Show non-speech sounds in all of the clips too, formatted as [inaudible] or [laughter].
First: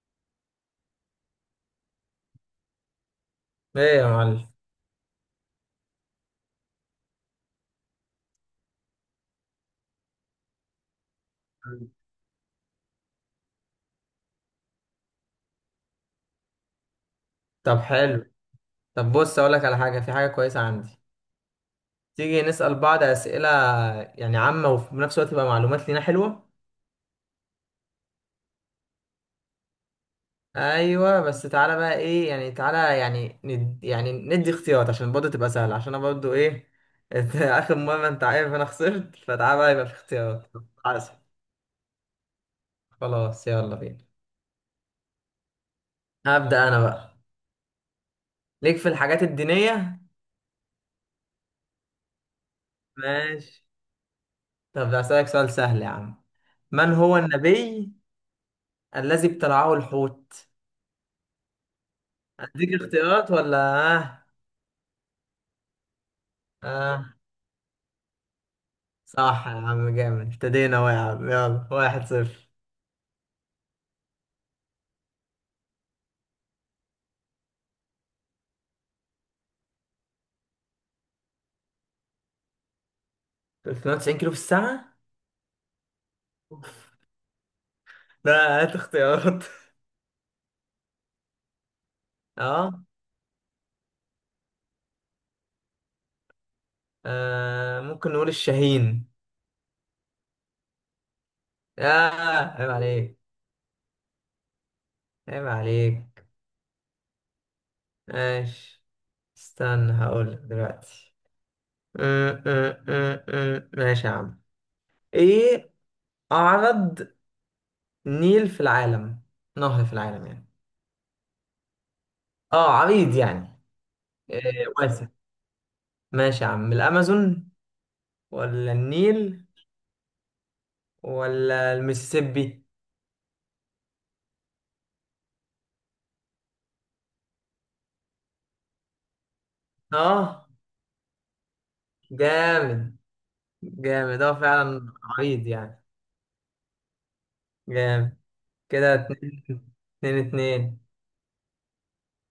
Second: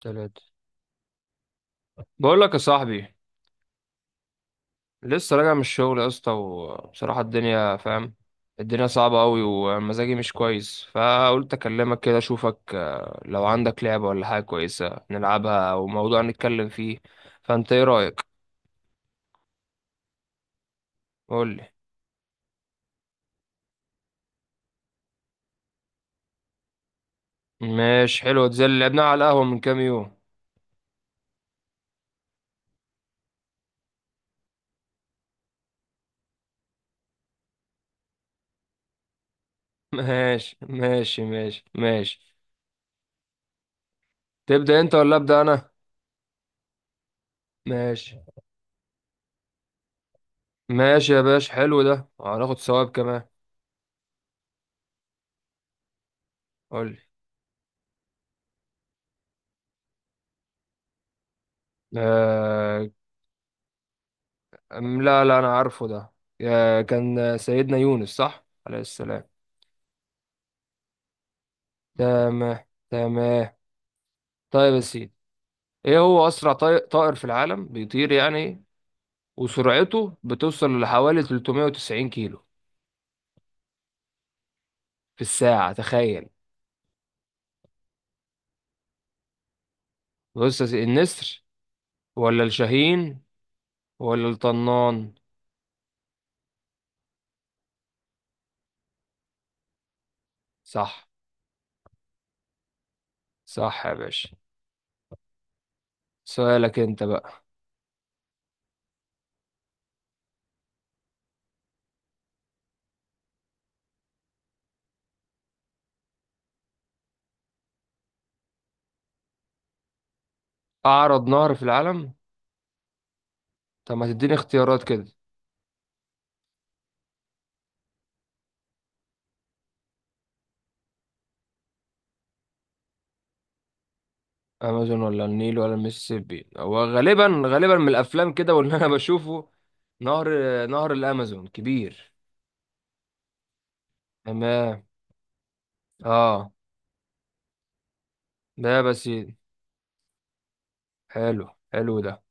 تلاتة. بقول لك يا صاحبي، ايه يا معلم. لسه راجع من الشغل يا اسطى، وبصراحة الدنيا فاهم الدنيا صعبة أوي، ومزاجي مش كويس، فقلت أكلمك كده أشوفك. لو عندك لعبة ولا حاجة كويسة نلعبها، أو موضوع نتكلم فيه. فأنت طب إيه رأيك؟ حلو، طب بص اقول لك على حاجه، في حاجه كويسه عندي. قولي. تيجي نسال بعض اسئله يعني عامه، وفي نفس الوقت تبقى معلومات لينا حلوه. ماشي، حلوة دي زي اللي لعبناها على القهوة من كام يوم. ايوه بس تعالى بقى، ايه يعني، تعالى يعني ند يعني ندي اختيارات، عشان برضه تبقى سهله، عشان انا برضه ايه. [laughs] إنت اخر مره انت عارف انا خسرت، فتعالى بقى يبقى [laughs] في اختيارات. ماشي عسل، ماشي ماشي ماشي. خلاص يلا بينا. تبدأ أنت ولا أبدأ أنا؟ هبدا انا بقى. ماشي. ليك في الحاجات الدينيه؟ ماشي يا باشا، حلو ده، هناخد ثواب كمان. ماشي. طب هسألك سؤال سهل يا عم، من قولي. هو النبي الذي ابتلعه الحوت؟ اديك آه. اختيارات ولا؟ اه لا لا، أنا عارفه ده. اه. كان سيدنا يونس، صح، عليه السلام. صح يا عم، جامد، ابتدينا اهو يا عم، يلا واحد صفر. تمام تمام. طيب يا سيدي، إيه هو أسرع طائر في العالم بيطير يعني، وسرعته بتوصل لحوالي 390 كيلو 390 كيلو في الساعة؟ في الساعة؟ تخيل. لا هات اختيارات. [laughs] بص يا سيدي، النسر، ولا اه. الشاهين، ولا الطنان؟ ممكن نقول الشاهين. صح. اه. عيب عليك. صح يا باشا. عيب عليك. سؤالك أنت بقى. ماشي، استنى هقول لك دلوقتي. أم، أم، أم، أم. ماشي يا عم. ايه؟ اعرض نيل في العالم نهر في العالم يعني. أعرض نهر في العالم. اه عريض يعني. طب ما تديني إيه اختيارات كده. واسع. ماشي يا عم، الامازون ولا النيل ولا المسيسيبي؟ امازون ولا النيل ولا المسيسيبي؟ هو غالبا غالبا من الافلام كده، واللي انا [laughs] بشوفه، نهر اه، نهر الامازون كبير. جامد جامد، اه تمام. فعلا عريض يعني. اه. جامد. ده كده بس. اتنين اتنين اتنين. حلو. حلو ده.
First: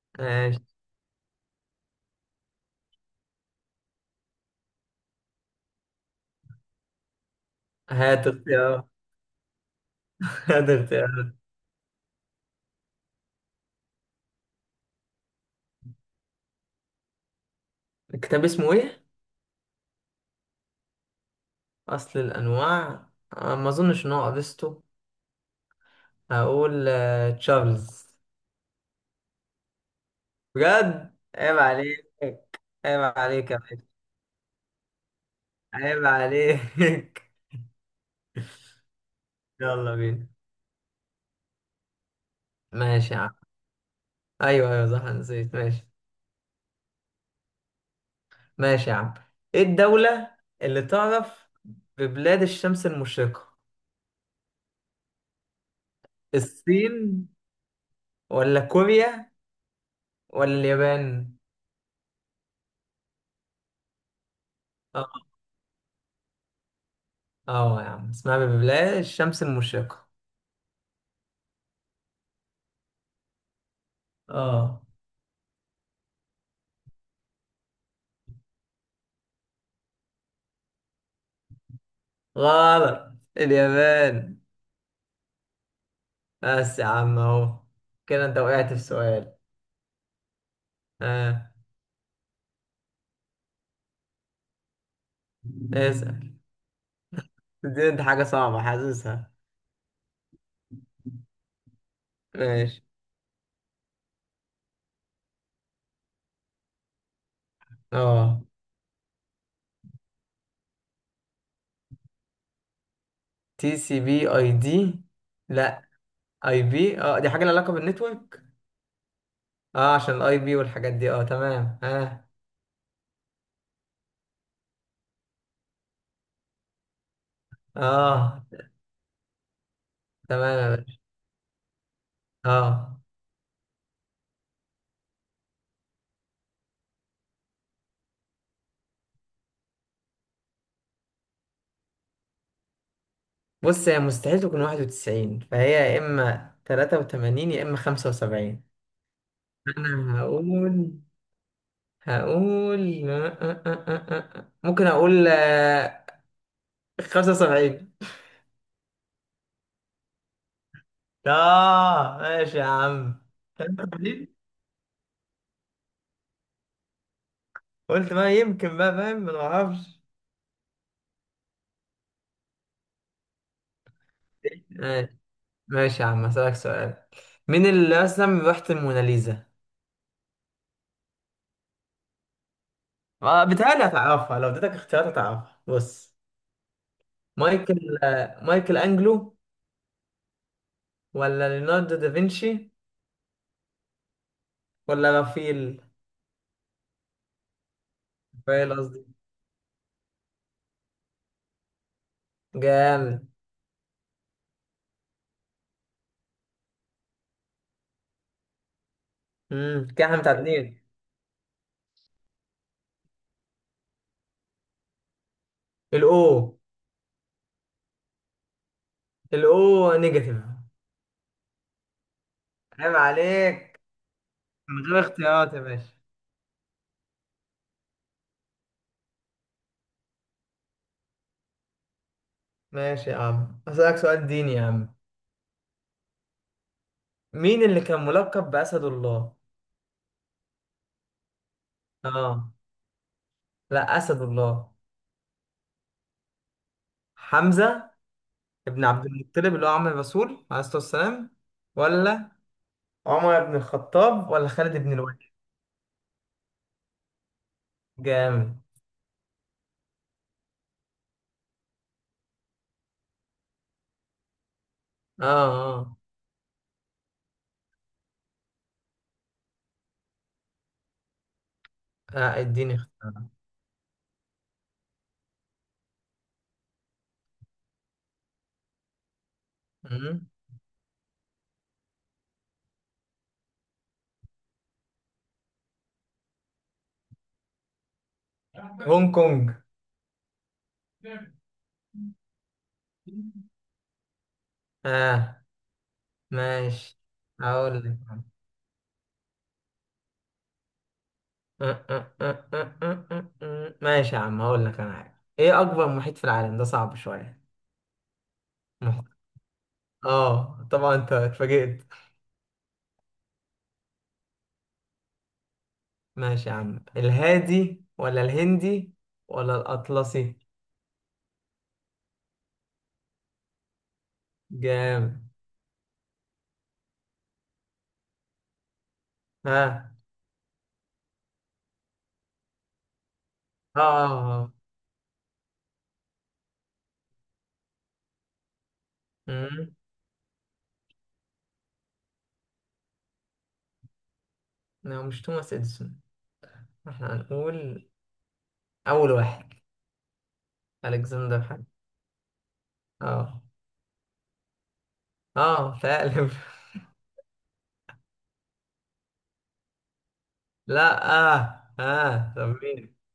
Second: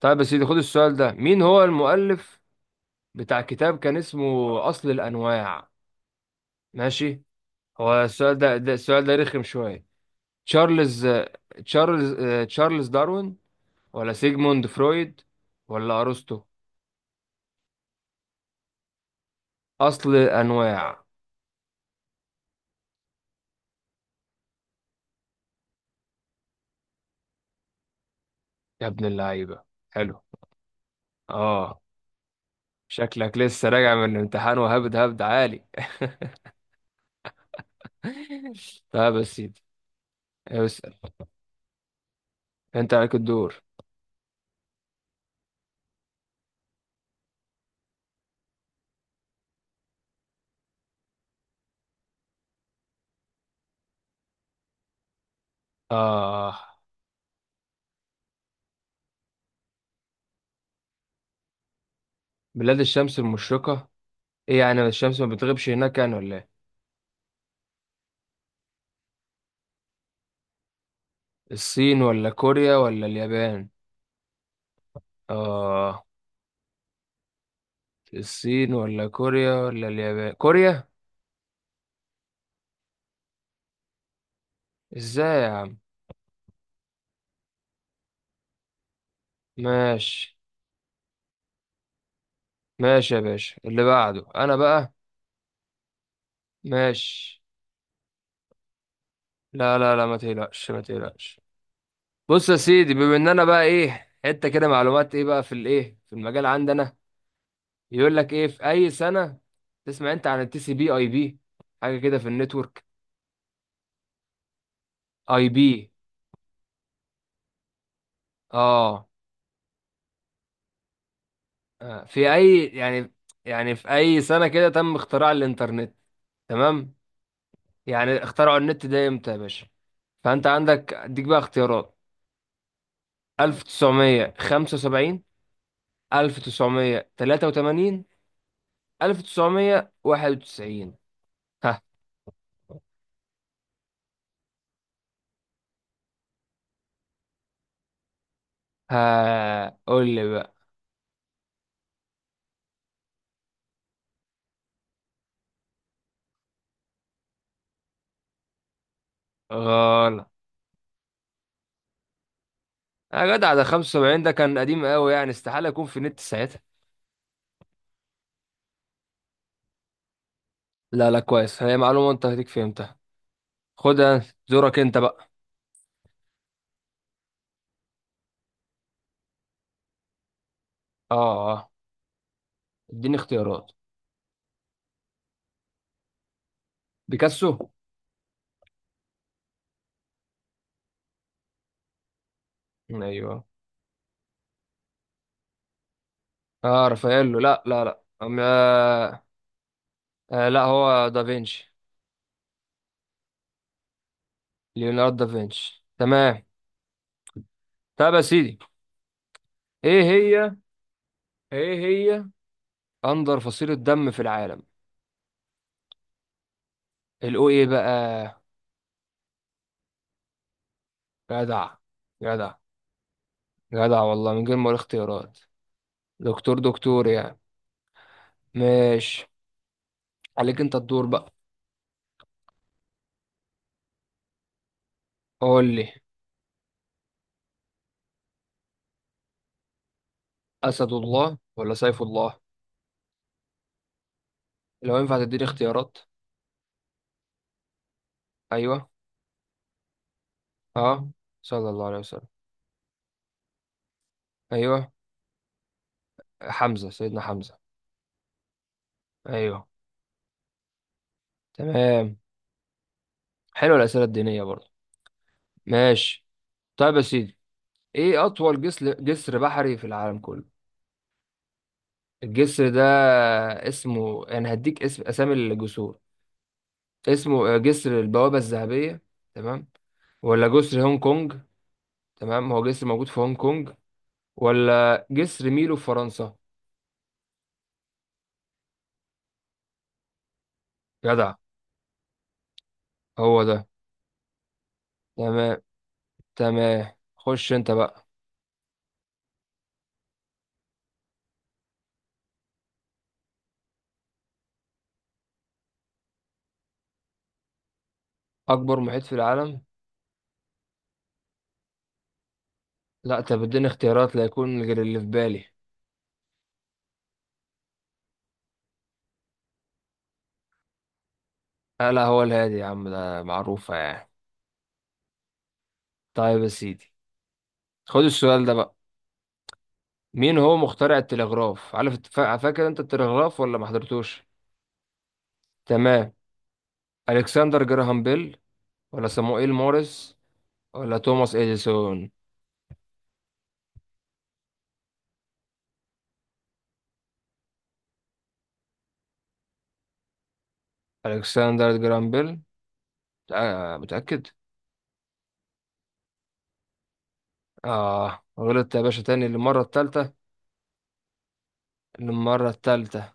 طيب، بس خد ماشي السؤال ده. مين هو المؤلف بتاع كتاب كان اسمه اصل الانواع؟ ماشي. هات ده اختيار. [laughs] السؤال ده رخم شويه. هات تشارلز اختيار. تشارلز تشارلز داروين، ولا سيجموند فرويد، ولا ارسطو؟ الكتاب اسمه ايه؟ اصل الانواع. اصل الانواع. ما اظنش ان هو افسطو. هقول تشارلز. يا ابن اللعيبه. حلو. بجد عيب اه. عليك. عيب شكلك عليك يا لسه باشا. راجع من امتحان، وهبد هبد عالي. عيب عليك. [laughs] [laughs] طيب يا سيدي، يلا بينا. اسأل. انت عليك ماشي يا عم. الدور. ايوه ايوه صح أنا نسيت. ماشي ماشي يا عم. ايه الدولة اللي تعرف ببلاد الشمس المشرقة؟ اه. الصين ولا كوريا ولا اليابان؟ بلاد الشمس المشرقة. ايه يعني الشمس ما اه. بتغيبش هناك يعني ولا ايه؟ آه يا عم اسمها ببلاد الشمس المشرقة. الصين ولا كوريا ولا اليابان؟ اه. اه. الصين ولا كوريا ولا اليابان، كوريا. غلط، اليابان. ازاي يا عم؟ بس يا عم اهو، كده انت وقعت في سؤال. ماشي. اه. ماشي يا باشا، اللي بعده انا بقى. اسأل. ماشي. دي انت حاجة صعبة حاسسها. لا لا لا، ما تقلقش ما تقلقش. بص يا ماشي. سيدي، بما ان انا بقى ايه، حته كده معلومات، ايه بقى، في الايه، في المجال عندنا، يقول لك اه. ايه، في اي سنه. تسمع انت عن التي سي بي اي بي؟ حاجه كده في النتورك. تي سي بي اي دي؟ اي بي، لا. اي بي، اه دي حاجة لها علاقة بالنتورك. اه. اه، عشان الاي بي والحاجات دي، اه تمام اه. في اي يعني، يعني في اي سنه كده تم اختراع الانترنت؟ تمام. يعني اه. اخترعوا النت ده امتى يا باشا؟ فانت تمام يا عندك باشا. اديك بقى اختيارات. اه 1975، 1983، 1991. ها. بص، هي مستحيل تكون 91، فهي يا اما 83 يا اما 75. ها، قول انا لي. هقول، هقول [laughs] ممكن اقول 75. غلط. اه ماشي يا عم. يا جدع، ده 75 ده 83. كان قديم قوي، يعني استحالة يكون في النت ساعتها. قلت ما يمكن بقى، فاهم، ما نعرفش. لا لا، كويس. هي معلومة انت هديك، فهمتها، خدها. دورك انت ماشي. بقى. ماشي يا عم هسألك سؤال، مين اللي رسم لوحة الموناليزا؟ اه اه، اديني ما اختيارات. بتهيألي هتعرفها، لو اديتك اختيارات هتعرفها. بص، بيكاسو. مايكل انجلو، ولا ليوناردو دافنشي، ايوه. ولا رافيل. اه رافاييلو، لا لا لا، رافائيل قصدي. آه. آه، لا هو دافينشي. جامد. ليوناردو دافينشي. تمام. طب يا سيدي، ايه كده احنا هي متعادلين. ايه هي اندر فصيلة دم في العالم؟ الاو. الاو. ايه بقى؟ الاو نيجاتيف. جدع جدع. عيب عليك. جدع والله، من غير ما اقول من غير اختيارات. اختيارات يا باشا. دكتور دكتور يعني. ماشي. عليك انت الدور بقى. ماشي يا عم هسألك سؤال ديني يا عم. قول لي. مين اللي كان ملقب بأسد الله؟ اسد الله ولا سيف الله؟ اه. لا أسد الله. لو ينفع تديني اختيارات. حمزة ابن ايوه. عبد المطلب اللي هو عم الرسول عليه الصلاة اه. والسلام. صلى الله عليه وسلم. ولا عمر بن الخطاب ولا خالد ايوه، بن الوليد. حمزه، سيدنا حمزه. جامد. ايوه. تمام. حلوه الاسئله الدينيه برضه. اه اه. ماشي. طيب يا سيدي، ايه اطول جسر بحري في العالم كله؟ الجسر اديني ده اختيار. اسمه، انا هديك اسم، اسامي الجسور. اسمه جسر البوابه الذهبيه، تمام، مم. ولا جسر هونج كونج، تمام، هو جسر موجود في هونج كونج، ولا جسر ميلو في فرنسا؟ هونج كونج. جدع. هو ده. اه. تمام. تمام. ماشي. خش انت هقول لك. بقى. ماشي يا عم هقول لك انا حاجه، ايه اكبر محيط في العالم؟ ده صعب شويه. اكبر محيط محيط. في العالم. اه طبعا انت اتفاجئت. لا، انت بتديني اختيارات لا يكون غير اللي في بالي. ماشي يا عم، الهادي ولا الهندي ولا الاطلسي. آه، لا هو الهادي يا عم، ده معروفة يعني. جامد. طيب يا سيدي، خد السؤال ده بقى. ها مين هو مخترع التلغراف؟ عارف فاكر انت التلغراف ولا ما اه اه حضرتوش؟ آه. تمام. الكسندر جراهام بيل، ولا صموئيل مم. موريس، ولا توماس اديسون؟ لا مش توماس اديسون، احنا هنقول اول واحد، الكسندر حاجه. الكسندر جراهام بيل. اه. آه متأكد. اه فعلا. اه غلطت يا باشا تاني للمرة التالتة. [laughs] لا للمرة طب مين؟ التالتة.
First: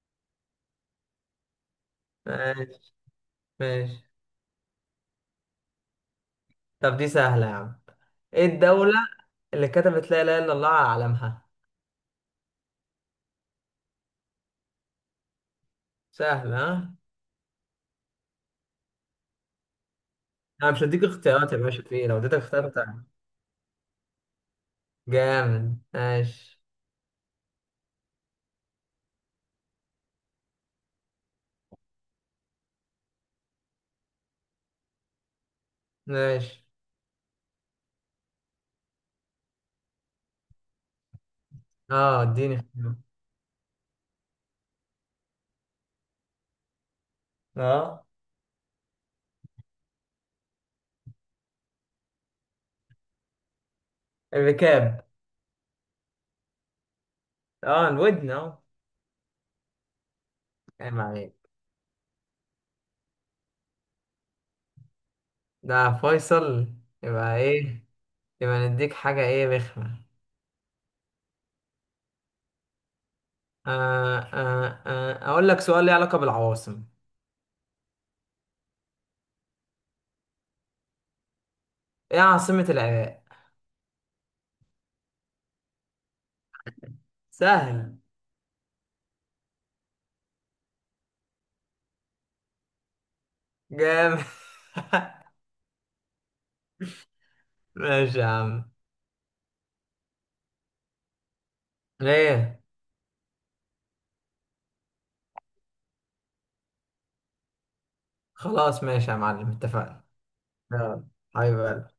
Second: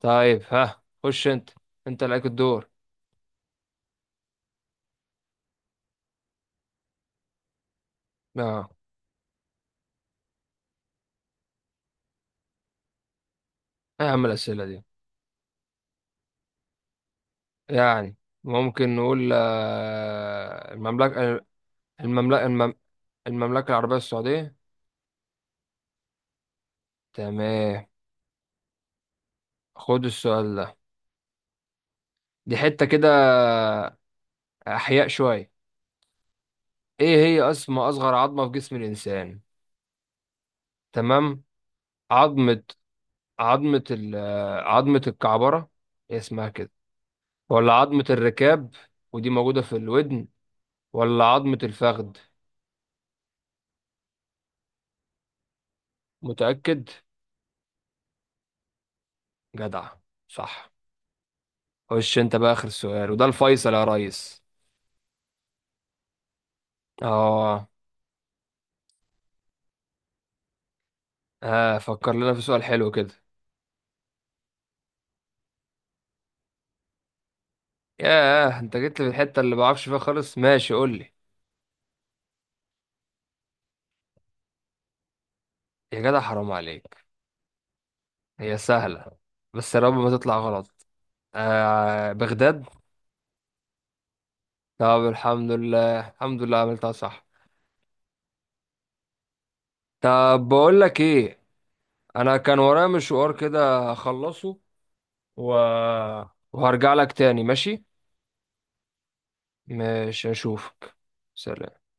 طيب ها، خش انت. انت اللي عليك الدور. ماشي ماشي. طب دي سهله يا عم، ايه اه. الدوله اللي كتبت لا اله الا الله على علمها؟ ايه يا عم الأسئلة دي سهله، ها. يعني؟ ممكن نقول انا مش هديك اختيارات يا باشا في إيه؟ لو اديتك المملكة اختيارات المم- هتعرف. المملكة العربية السعودية. جامد ماشي. تمام. خد السؤال ده، دي حتة كده أحياء شوية. ماشي. ايه هي اسم أصغر عظمة في جسم الإنسان؟ تمام. اه اديني عظمة اختيار. عظمة ال- آه، عظمة الكعبرة، هي اسمها كده، ولا عظمة اه. الركاب، ودي موجودة في الودن، ولا عظمة الفخذ؟ الركاب. متأكد. اه الودن اه. جدع. صح. عيب عليك. خش انت بقى آخر سؤال، وده الفيصل يا ريس. ده فيصل. يبقى اه. ايه، يبقى نديك حاجه ايه رخمه. اه، فكر لنا في سؤال حلو كده. اقول لك سؤال ليه علاقة بالعواصم. ياه، انت جيت لي في الحتة اللي بعرفش فيها خالص. ماشي، قول لي. ايه عاصمة العراق؟ يا جدع، حرام عليك. سهل. هي سهلة، بس يا رب ما تطلع غلط. آه، بغداد. جامد. طب [laughs] الحمد لله الحمد لله، عملتها صح. ماشي يا عم. طب بقول لك ايه. انا كان ليه؟ ورايا مشوار كده اخلصه. و... وهرجع لك تاني، ماشي. خلاص ماشي يا معلم، اتفقنا. مش هشوفك. يلا. سلام. حبيبي.